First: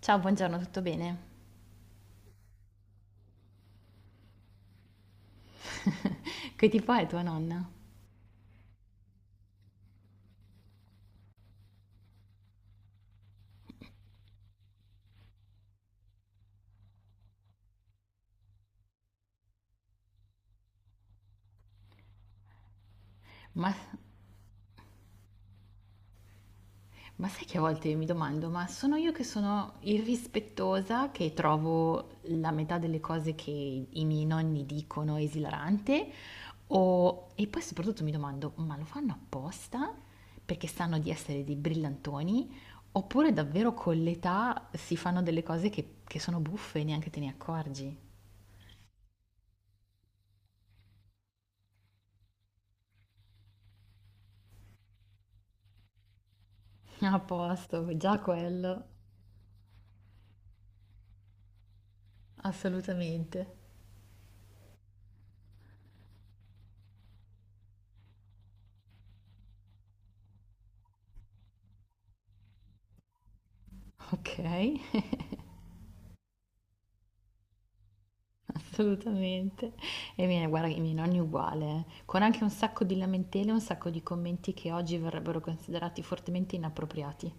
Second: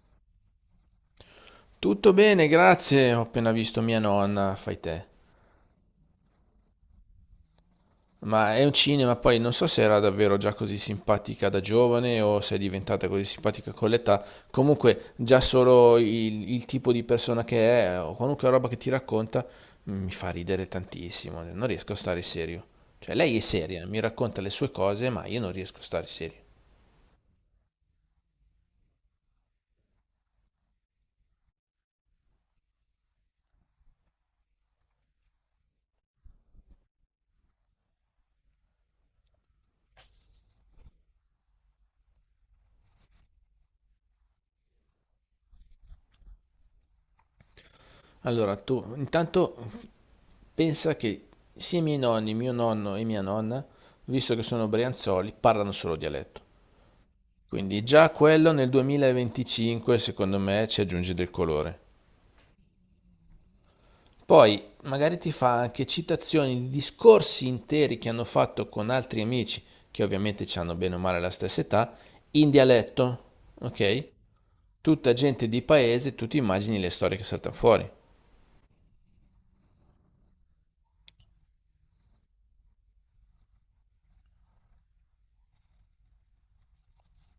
Ciao, buongiorno, tutto bene? Tutto bene, grazie. Ho appena visto mia nonna, fai te. Che tipo è tua nonna? Ma è un cinema, poi non so se era davvero già così simpatica da giovane o se è diventata così simpatica con l'età. Comunque, già solo il tipo di persona che è o qualunque roba che ti racconta, mi fa ridere tantissimo. Non riesco a stare serio. Cioè, lei è Ma, seria, mi racconta le sue cose, ma io non riesco a stare serio. ma sai che a volte io mi domando, ma sono io che sono irrispettosa, che trovo la metà delle cose che i miei nonni dicono esilarante? O, e poi soprattutto mi domando, ma lo fanno apposta? Perché sanno di essere dei brillantoni? Oppure davvero con l'età si fanno delle cose che sono buffe e neanche te ne accorgi? Allora, tu intanto pensa che sia i miei nonni, mio nonno e mia nonna, visto che sono brianzoli, parlano solo dialetto. A Quindi posto, già già quello nel quello, 2025 secondo me ci aggiunge del colore. assolutamente. Poi magari ti fa anche citazioni di discorsi interi che hanno fatto con altri amici, che ovviamente ci hanno bene o male la stessa età, in dialetto, ok? Ok. Tutta gente di paese, tu ti immagini le storie che saltano fuori. Assolutamente. E i miei guarda, i miei nonni uguale, con anche un sacco di lamentele, un sacco di commenti che oggi verrebbero considerati fortemente inappropriati.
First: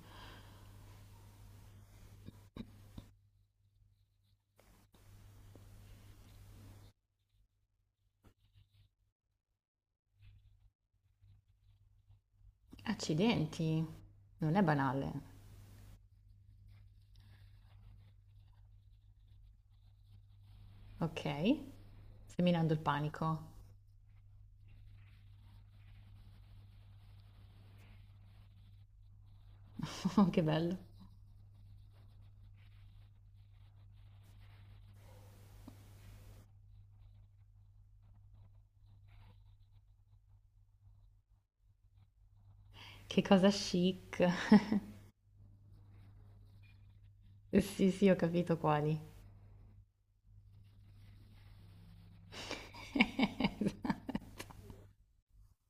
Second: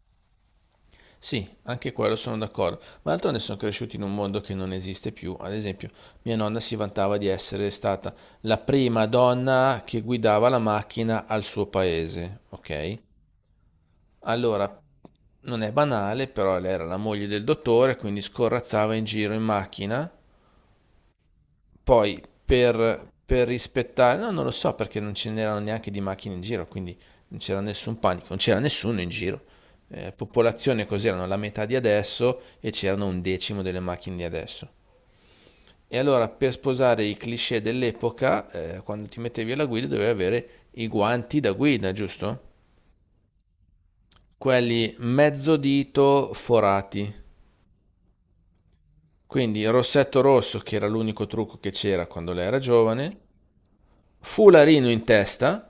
Sì, anche quello sono d'accordo, ma d'altronde sono cresciuti in un mondo che non esiste più. Ad esempio, mia nonna si vantava di essere stata la prima donna che guidava la macchina al suo paese, ok? Accidenti, non è Allora, banale. non è banale, però lei era la moglie del dottore, quindi scorrazzava in giro in macchina Ok, poi seminando il panico. per rispettare, no, non lo so perché non ce n'erano neanche di macchine in giro, quindi non c'era nessun panico, non c'era nessuno in giro. Che bello. Popolazione cos'erano la metà di adesso e c'erano un decimo delle macchine di adesso. E allora per sposare i cliché dell'epoca, quando ti mettevi alla guida dovevi avere i guanti da guida, giusto? Che cosa chic. Quelli mezzo dito forati. Sì, sì, ho capito quali. Quindi il rossetto rosso, che era l'unico trucco che c'era quando lei era giovane, fularino in testa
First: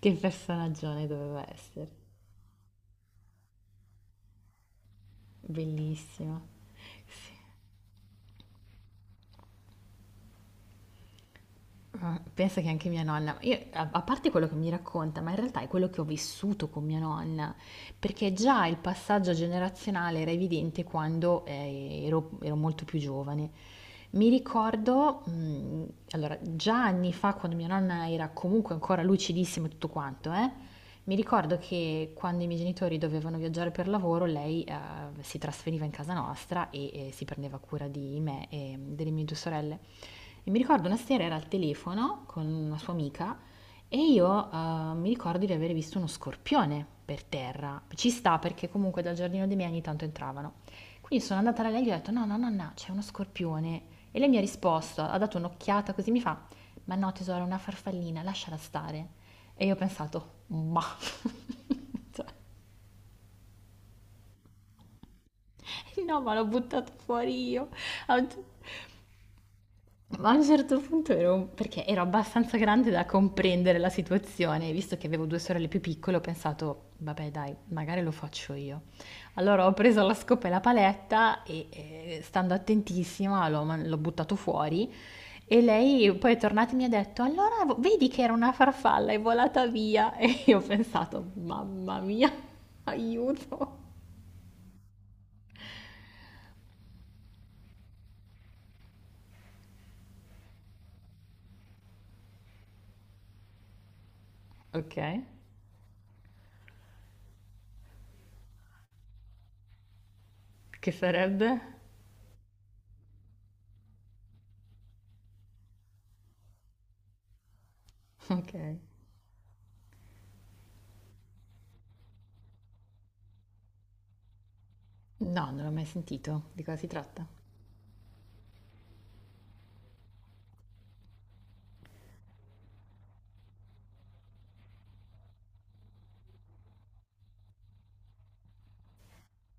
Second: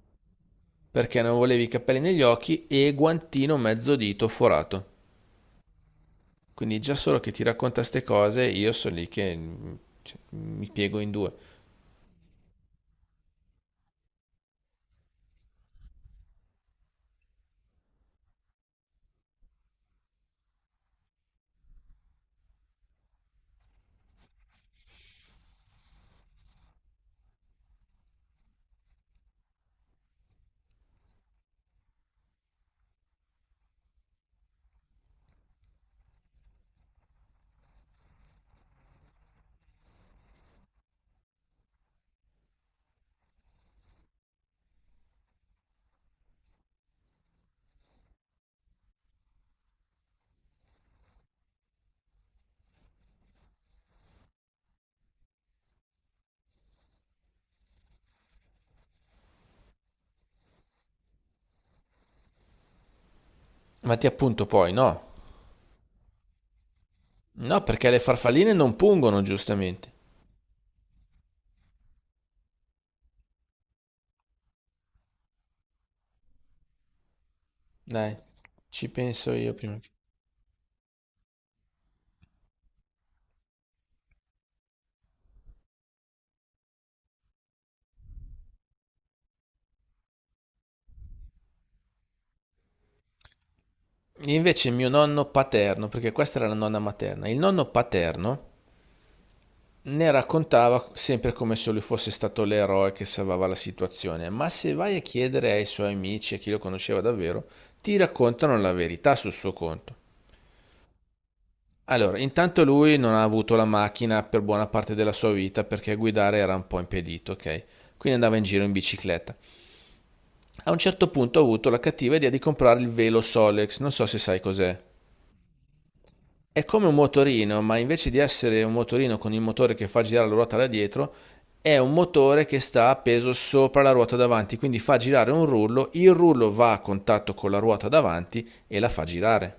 Che personaggione perché non doveva volevi i essere. capelli negli occhi e guantino mezzo dito forato. Bellissimo. Quindi già solo che Sì. ti racconta ste cose, io sono lì che cioè, mi piego in due. Ah, pensa che anche mia nonna, io, a parte quello che mi racconta, ma in realtà è quello che ho vissuto con mia nonna, perché già il passaggio generazionale era evidente quando ero molto più giovane. Mi ricordo, allora, già anni fa, quando mia nonna era comunque ancora lucidissima e tutto quanto, mi ricordo che quando i miei genitori dovevano viaggiare per lavoro, lei si trasferiva in casa nostra e si prendeva cura di me e delle mie due sorelle. E mi ricordo una sera era al telefono con una sua amica e io mi ricordo di aver visto uno scorpione per terra. Ci sta perché comunque dal giardino dei miei ogni tanto entravano. Quindi sono andata da lei e gli ho detto: "No, no, nonna, c'è uno scorpione". E lei mi ha risposto, ha dato un'occhiata così, mi fa: "Ma no tesoro, è una farfallina, lasciala stare". E io ho pensato: "Mah". Cioè, Ma ti appunto poi, no. no, ma l'ho buttato fuori No, io. perché le A un ce farfalline non pungono, giustamente. Ma a un certo punto ero, perché ero abbastanza grande da comprendere la situazione, e visto che avevo due sorelle più piccole, ho pensato, vabbè dai, magari lo Dai, faccio io. ci penso io Allora ho prima. Preso la scopa e la paletta e stando attentissima l'ho buttato fuori e lei poi è tornata e mi ha detto, allora vedi che era una farfalla, è volata via. E io ho pensato, mamma mia, aiuto. Invece mio nonno paterno, perché questa era la nonna materna, il nonno paterno ne raccontava sempre come se lui fosse stato l'eroe che salvava la situazione, ma se vai Ok, a chiedere ai suoi amici, a chi lo conosceva davvero, ti raccontano la verità sul suo conto. che sarebbe? Allora, intanto lui non ha avuto la macchina per buona parte della sua vita perché guidare era un po' impedito, ok? Quindi andava in Ok. giro in bicicletta. A un certo punto ha avuto la cattiva idea di comprare il velo Solex, non so se sai cos'è. No, non l'ho mai sentito, di È cosa come si un tratta? motorino, ma invece di essere un motorino con il motore che fa girare la ruota da dietro, è un motore che sta appeso sopra la ruota davanti, quindi fa girare un rullo, il rullo va a contatto con la ruota davanti e la fa girare.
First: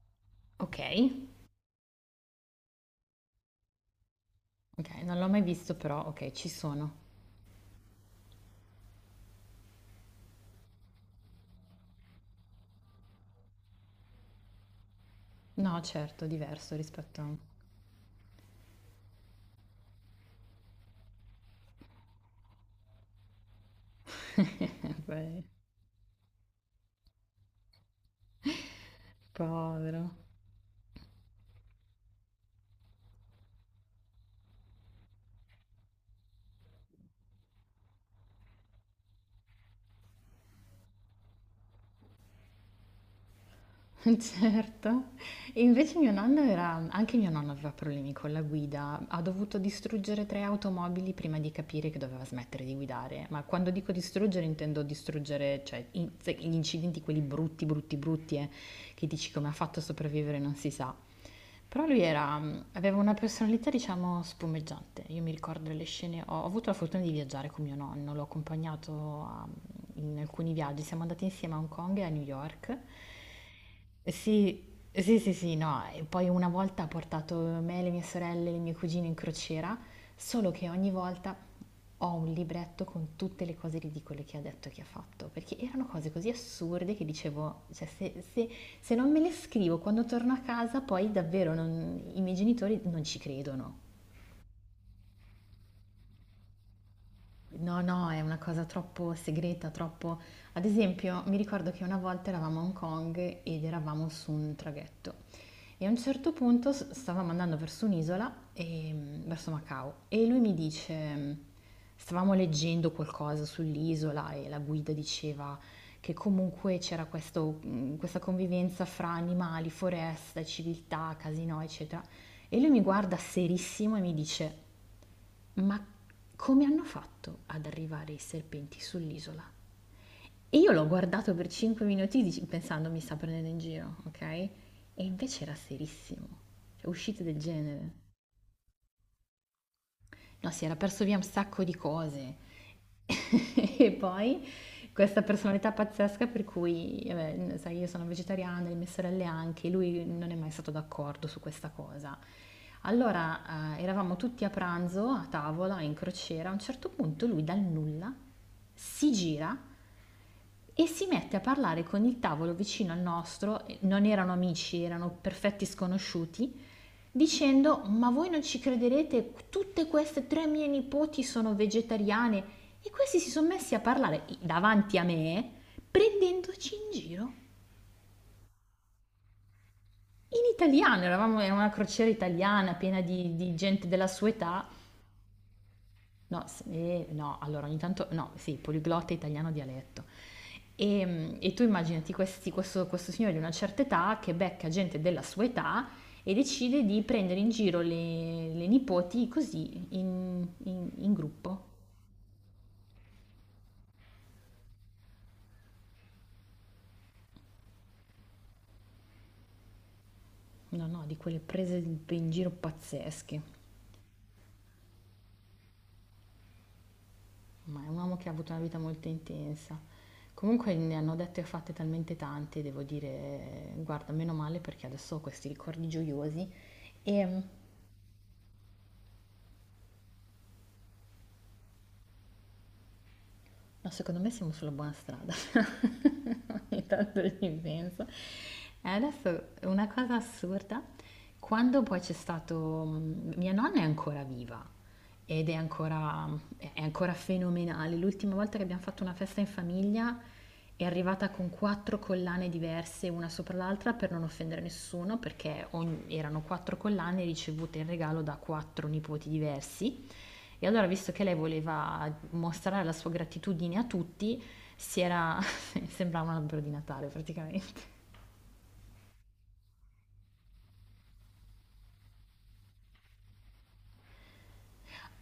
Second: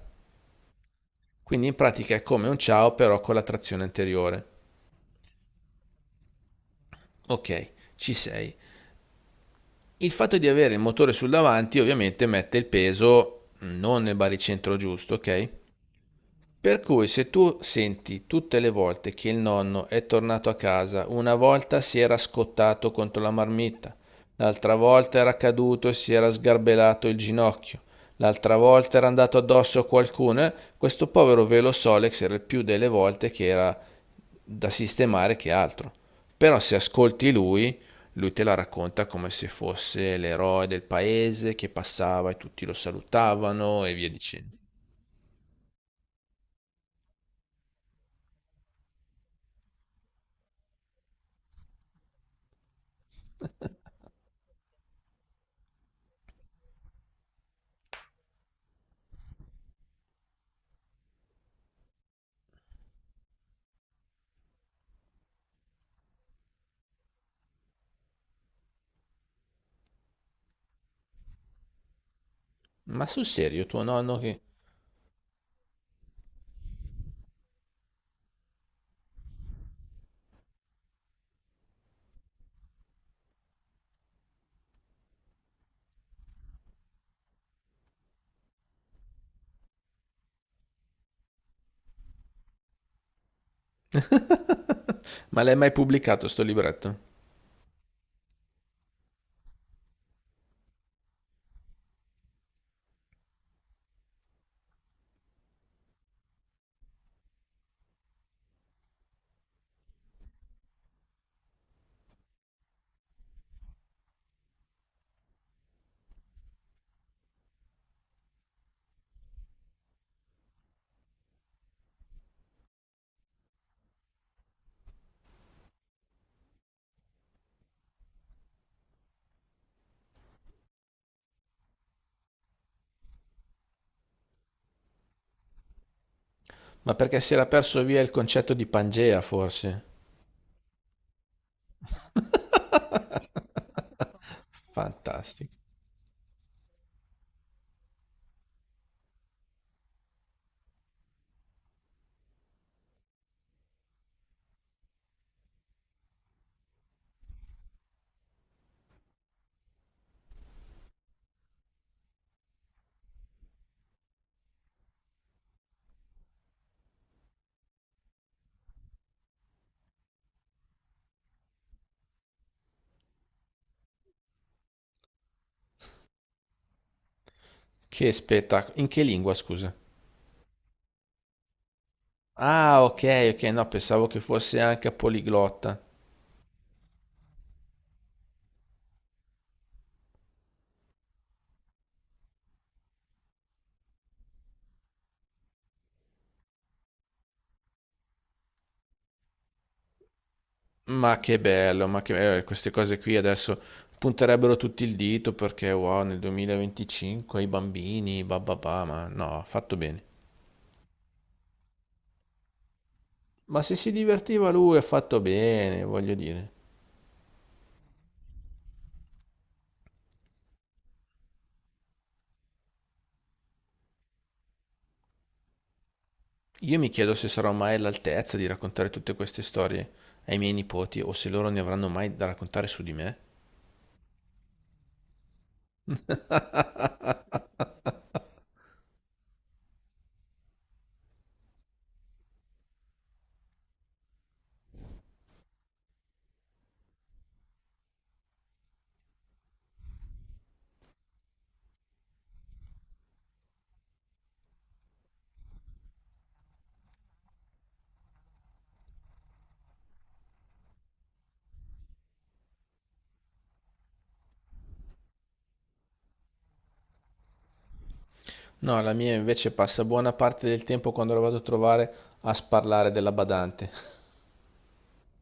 Okay, Quindi in pratica è come un ciao però con la trazione anteriore. okay, non l'ho mai visto però okay, ci sono. Ok, ci sei. Il fatto di avere il motore sul davanti ovviamente mette il peso non nel baricentro giusto, ok? No certo, diverso Per cui rispetto a se tu senti tutte le volte che il nonno è tornato a casa, una volta si era scottato contro la marmitta, l'altra eh volta era beh, caduto e si era sgarbellato il ginocchio, l'altra volta era andato addosso a povero. qualcuno, questo povero velo Solex era il più delle volte che era da sistemare che altro. Però se ascolti lui, lui te la racconta come se fosse l'eroe del paese che passava e tutti lo salutavano e via dicendo. Certo. E invece mio nonno era anche mio nonno aveva problemi con la guida, ha dovuto distruggere tre automobili prima di capire che doveva smettere di guidare, ma quando dico distruggere intendo distruggere, cioè gli incidenti quelli brutti, brutti, brutti, che dici come ha fatto a sopravvivere non si sa. Però lui aveva una personalità, diciamo, spumeggiante. Io mi ricordo le scene, ho avuto la fortuna di viaggiare con mio nonno, l'ho accompagnato a in alcuni viaggi, siamo andati insieme a Hong Kong e a New York. Ma sul serio, tuo nonno che... Sì, sì, sì, sì, no. E poi una volta ha portato me, le mie sorelle, le mie cugine in crociera, solo che ogni volta ho un libretto con tutte le cose ridicole che ha detto e che ha fatto, perché erano cose così assurde che dicevo, cioè se non me le scrivo quando torno a casa, poi davvero i miei genitori non ci credono. Ma l'hai mai pubblicato sto libretto? No, no, è una cosa troppo segreta, troppo... Ad esempio, mi ricordo che una volta eravamo a Hong Kong ed eravamo su un traghetto e a un certo punto stavamo andando verso un'isola, e, verso Macao, e lui mi dice, stavamo leggendo qualcosa sull'isola e la guida diceva che comunque c'era questa convivenza fra animali, foresta, civiltà, casino, eccetera. E lui mi guarda serissimo e mi dice... Ma come hanno fatto ad arrivare i serpenti sull'isola? E io l'ho guardato per 5 minuti pensando mi sta prendendo in giro, ok? E invece era serissimo, cioè Ma perché uscite si del era perso genere. via il concetto di Pangea, forse? No, si era perso via un sacco di cose. E poi questa Fantastico. personalità pazzesca per cui, vabbè, sai, io sono vegetariana, le mie sorelle anche, lui non è mai stato d'accordo su questa cosa. Allora, eravamo tutti a pranzo, a tavola, in crociera, a un certo punto lui dal nulla si gira e si mette a parlare con il tavolo vicino al nostro, e non erano amici, erano perfetti sconosciuti, dicendo: Ma voi non ci crederete, tutte queste tre mie nipoti sono vegetariane. E questi si sono messi a parlare davanti a me, prendendoci in giro. Che spettacolo. In che lingua, scusa? In italiano, eravamo in una crociera italiana Ah, piena ok, di, ok, di no, gente pensavo della che sua fosse età. anche poliglotta. No, s no, allora ogni tanto no, sì, poliglotta italiano dialetto. E tu immaginati questi questo signore di una certa età che becca gente della sua età e decide di prendere in giro le nipoti così in Ma che gruppo. bello, ma che bello. Queste cose qui adesso punterebbero tutti il dito perché, wow, nel 2025 i bambini, bababà, ma no, ha fatto bene. No, no, di quelle prese p in giro pazzesche, Ma se si divertiva lui, ha fatto bene, voglio dire. ma è un uomo che ha avuto una vita molto intensa. Comunque ne hanno dette e fatte talmente tante, devo dire, guarda, meno male perché adesso ho questi ricordi gioiosi. Io mi chiedo se Ehm sarò mai all'altezza di raccontare tutte queste storie ai miei nipoti o se loro ne avranno mai da raccontare su di me. No, secondo me siamo sulla buona strada. Ogni tanto ci penso. E adesso una cosa assurda, quando poi c'è stato. Mia nonna è ancora viva ed è ancora fenomenale. L'ultima volta che abbiamo fatto una festa in famiglia è arrivata con 4 collane diverse una sopra l'altra per non offendere nessuno, perché erano 4 collane ricevute in regalo da 4 nipoti diversi. E allora, visto che lei voleva mostrare la sua gratitudine a tutti, si era... sembrava un albero di Natale praticamente. No, la mia invece passa buona parte del tempo quando la vado a trovare a sparlare della badante.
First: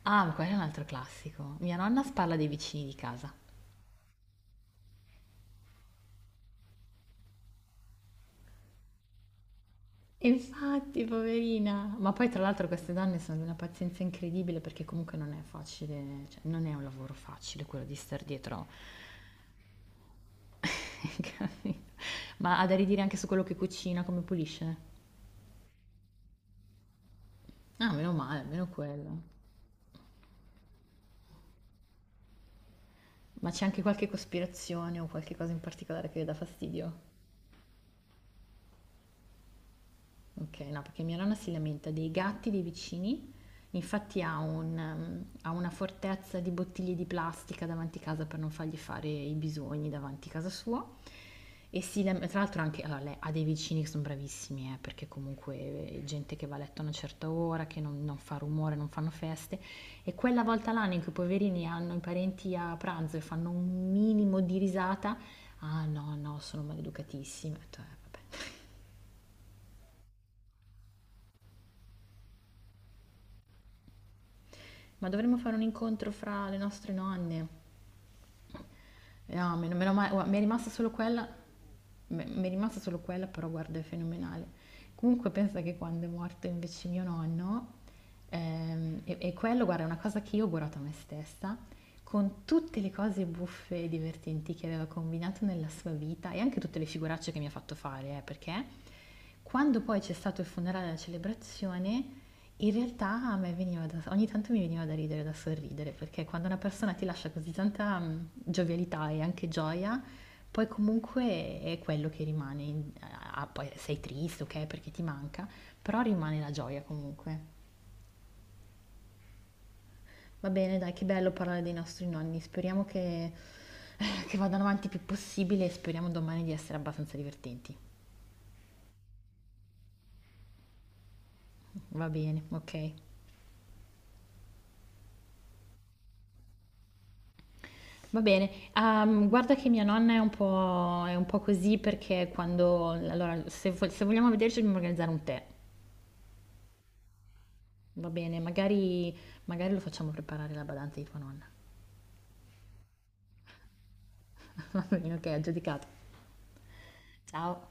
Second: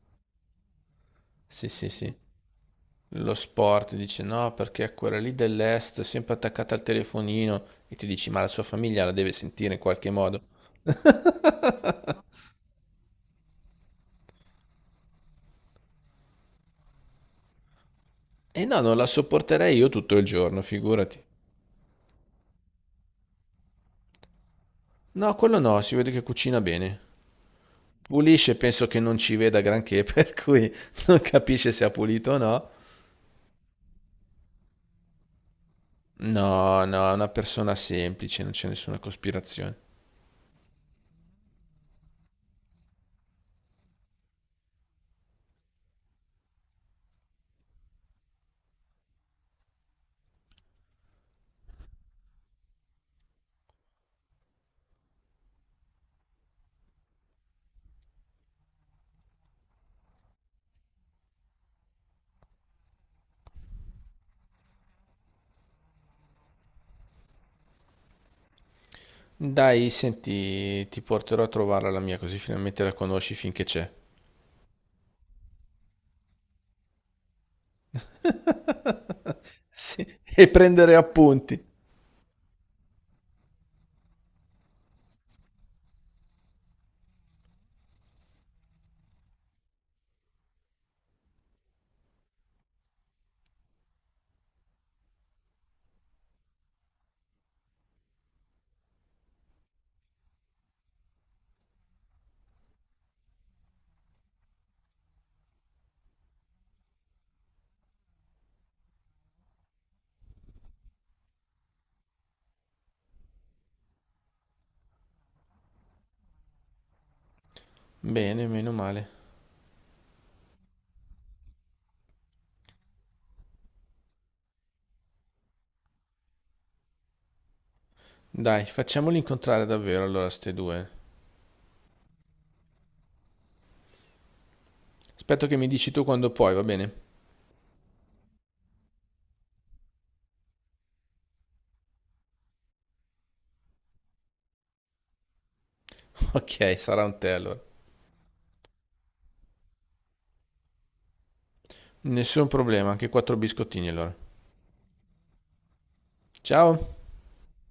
Ah, ma quello è un altro classico. Sì, Mia sì, nonna sì. spalla dei vicini di Lo casa. sport dice no, perché quella lì dell'est è sempre attaccata al telefonino e ti dici ma la sua famiglia la deve sentire in qualche modo. Infatti, poverina. Ma poi tra l'altro queste donne sono di una pazienza incredibile perché comunque non è facile, cioè non è un lavoro facile quello di star E dietro. no, non la sopporterei io tutto il giorno, figurati. Capito. Ma ha da ridire anche su quello che cucina, come pulisce? No, quello no, si vede che cucina bene. Ah, meno male, Pulisce, almeno penso che non quello. ci veda granché, per cui non capisce se ha pulito o no. Ma c'è anche qualche cospirazione o qualche cosa in particolare che le dà No, fastidio? no, è una persona semplice, non c'è nessuna cospirazione. Okay, no, perché mia nonna si lamenta dei gatti dei vicini, infatti ha una fortezza di bottiglie di plastica davanti casa per non fargli fare i bisogni davanti casa sua e si lam tra l'altro anche allora lei ha dei vicini che son bravissimi, perché comunque gente che va a letto a una certa ora, che non fa rumore, non fanno feste, e quella volta l'anno in cui i poverini hanno i parenti a pranzo e fanno un minimo di risata: "Ah no, no, sono maleducatissimi." Ho detto: "Eh vabbè." Dai, senti, ti porterò a trovarla la mia, così finalmente la conosci finché c'è. Ma dovremmo fare un incontro fra le nostre nonne. No, meno Sì, male, guarda, mi è e rimasta solo prendere quella, appunti. mi è rimasta solo quella, però guarda, è fenomenale. Comunque pensa che quando è morto invece mio nonno, e quello, guarda, è una cosa che io ho augurato a me stessa, con tutte le cose buffe e divertenti che aveva combinato nella sua vita e anche tutte le figuracce che mi ha fatto fare, perché quando poi c'è stato il funerale e la celebrazione, in realtà a me veniva da ogni tanto mi veniva da ridere, da sorridere, perché quando una persona ti lascia così tanta, giovialità e anche gioia, poi comunque è quello che rimane in a poi sei triste, okay, perché ti manca, però rimane la gioia comunque. Bene, meno male. Va bene dai, che bello parlare dei nostri nonni, speriamo che vadano avanti il più possibile e speriamo domani di essere abbastanza divertenti. Dai, facciamoli incontrare davvero allora ste due. Va bene, okay. Aspetto che mi dici tu quando puoi, va bene? Va bene, guarda che mia nonna è un po' così perché quando allora se vogliamo vederci dobbiamo organizzare un tè, Ok, sarà un tè allora. va bene? Magari lo facciamo preparare la badante di tua nonna. Nessun problema, anche quattro biscottini allora. Va bene, okay, aggiudicato. Ciao. Ciao.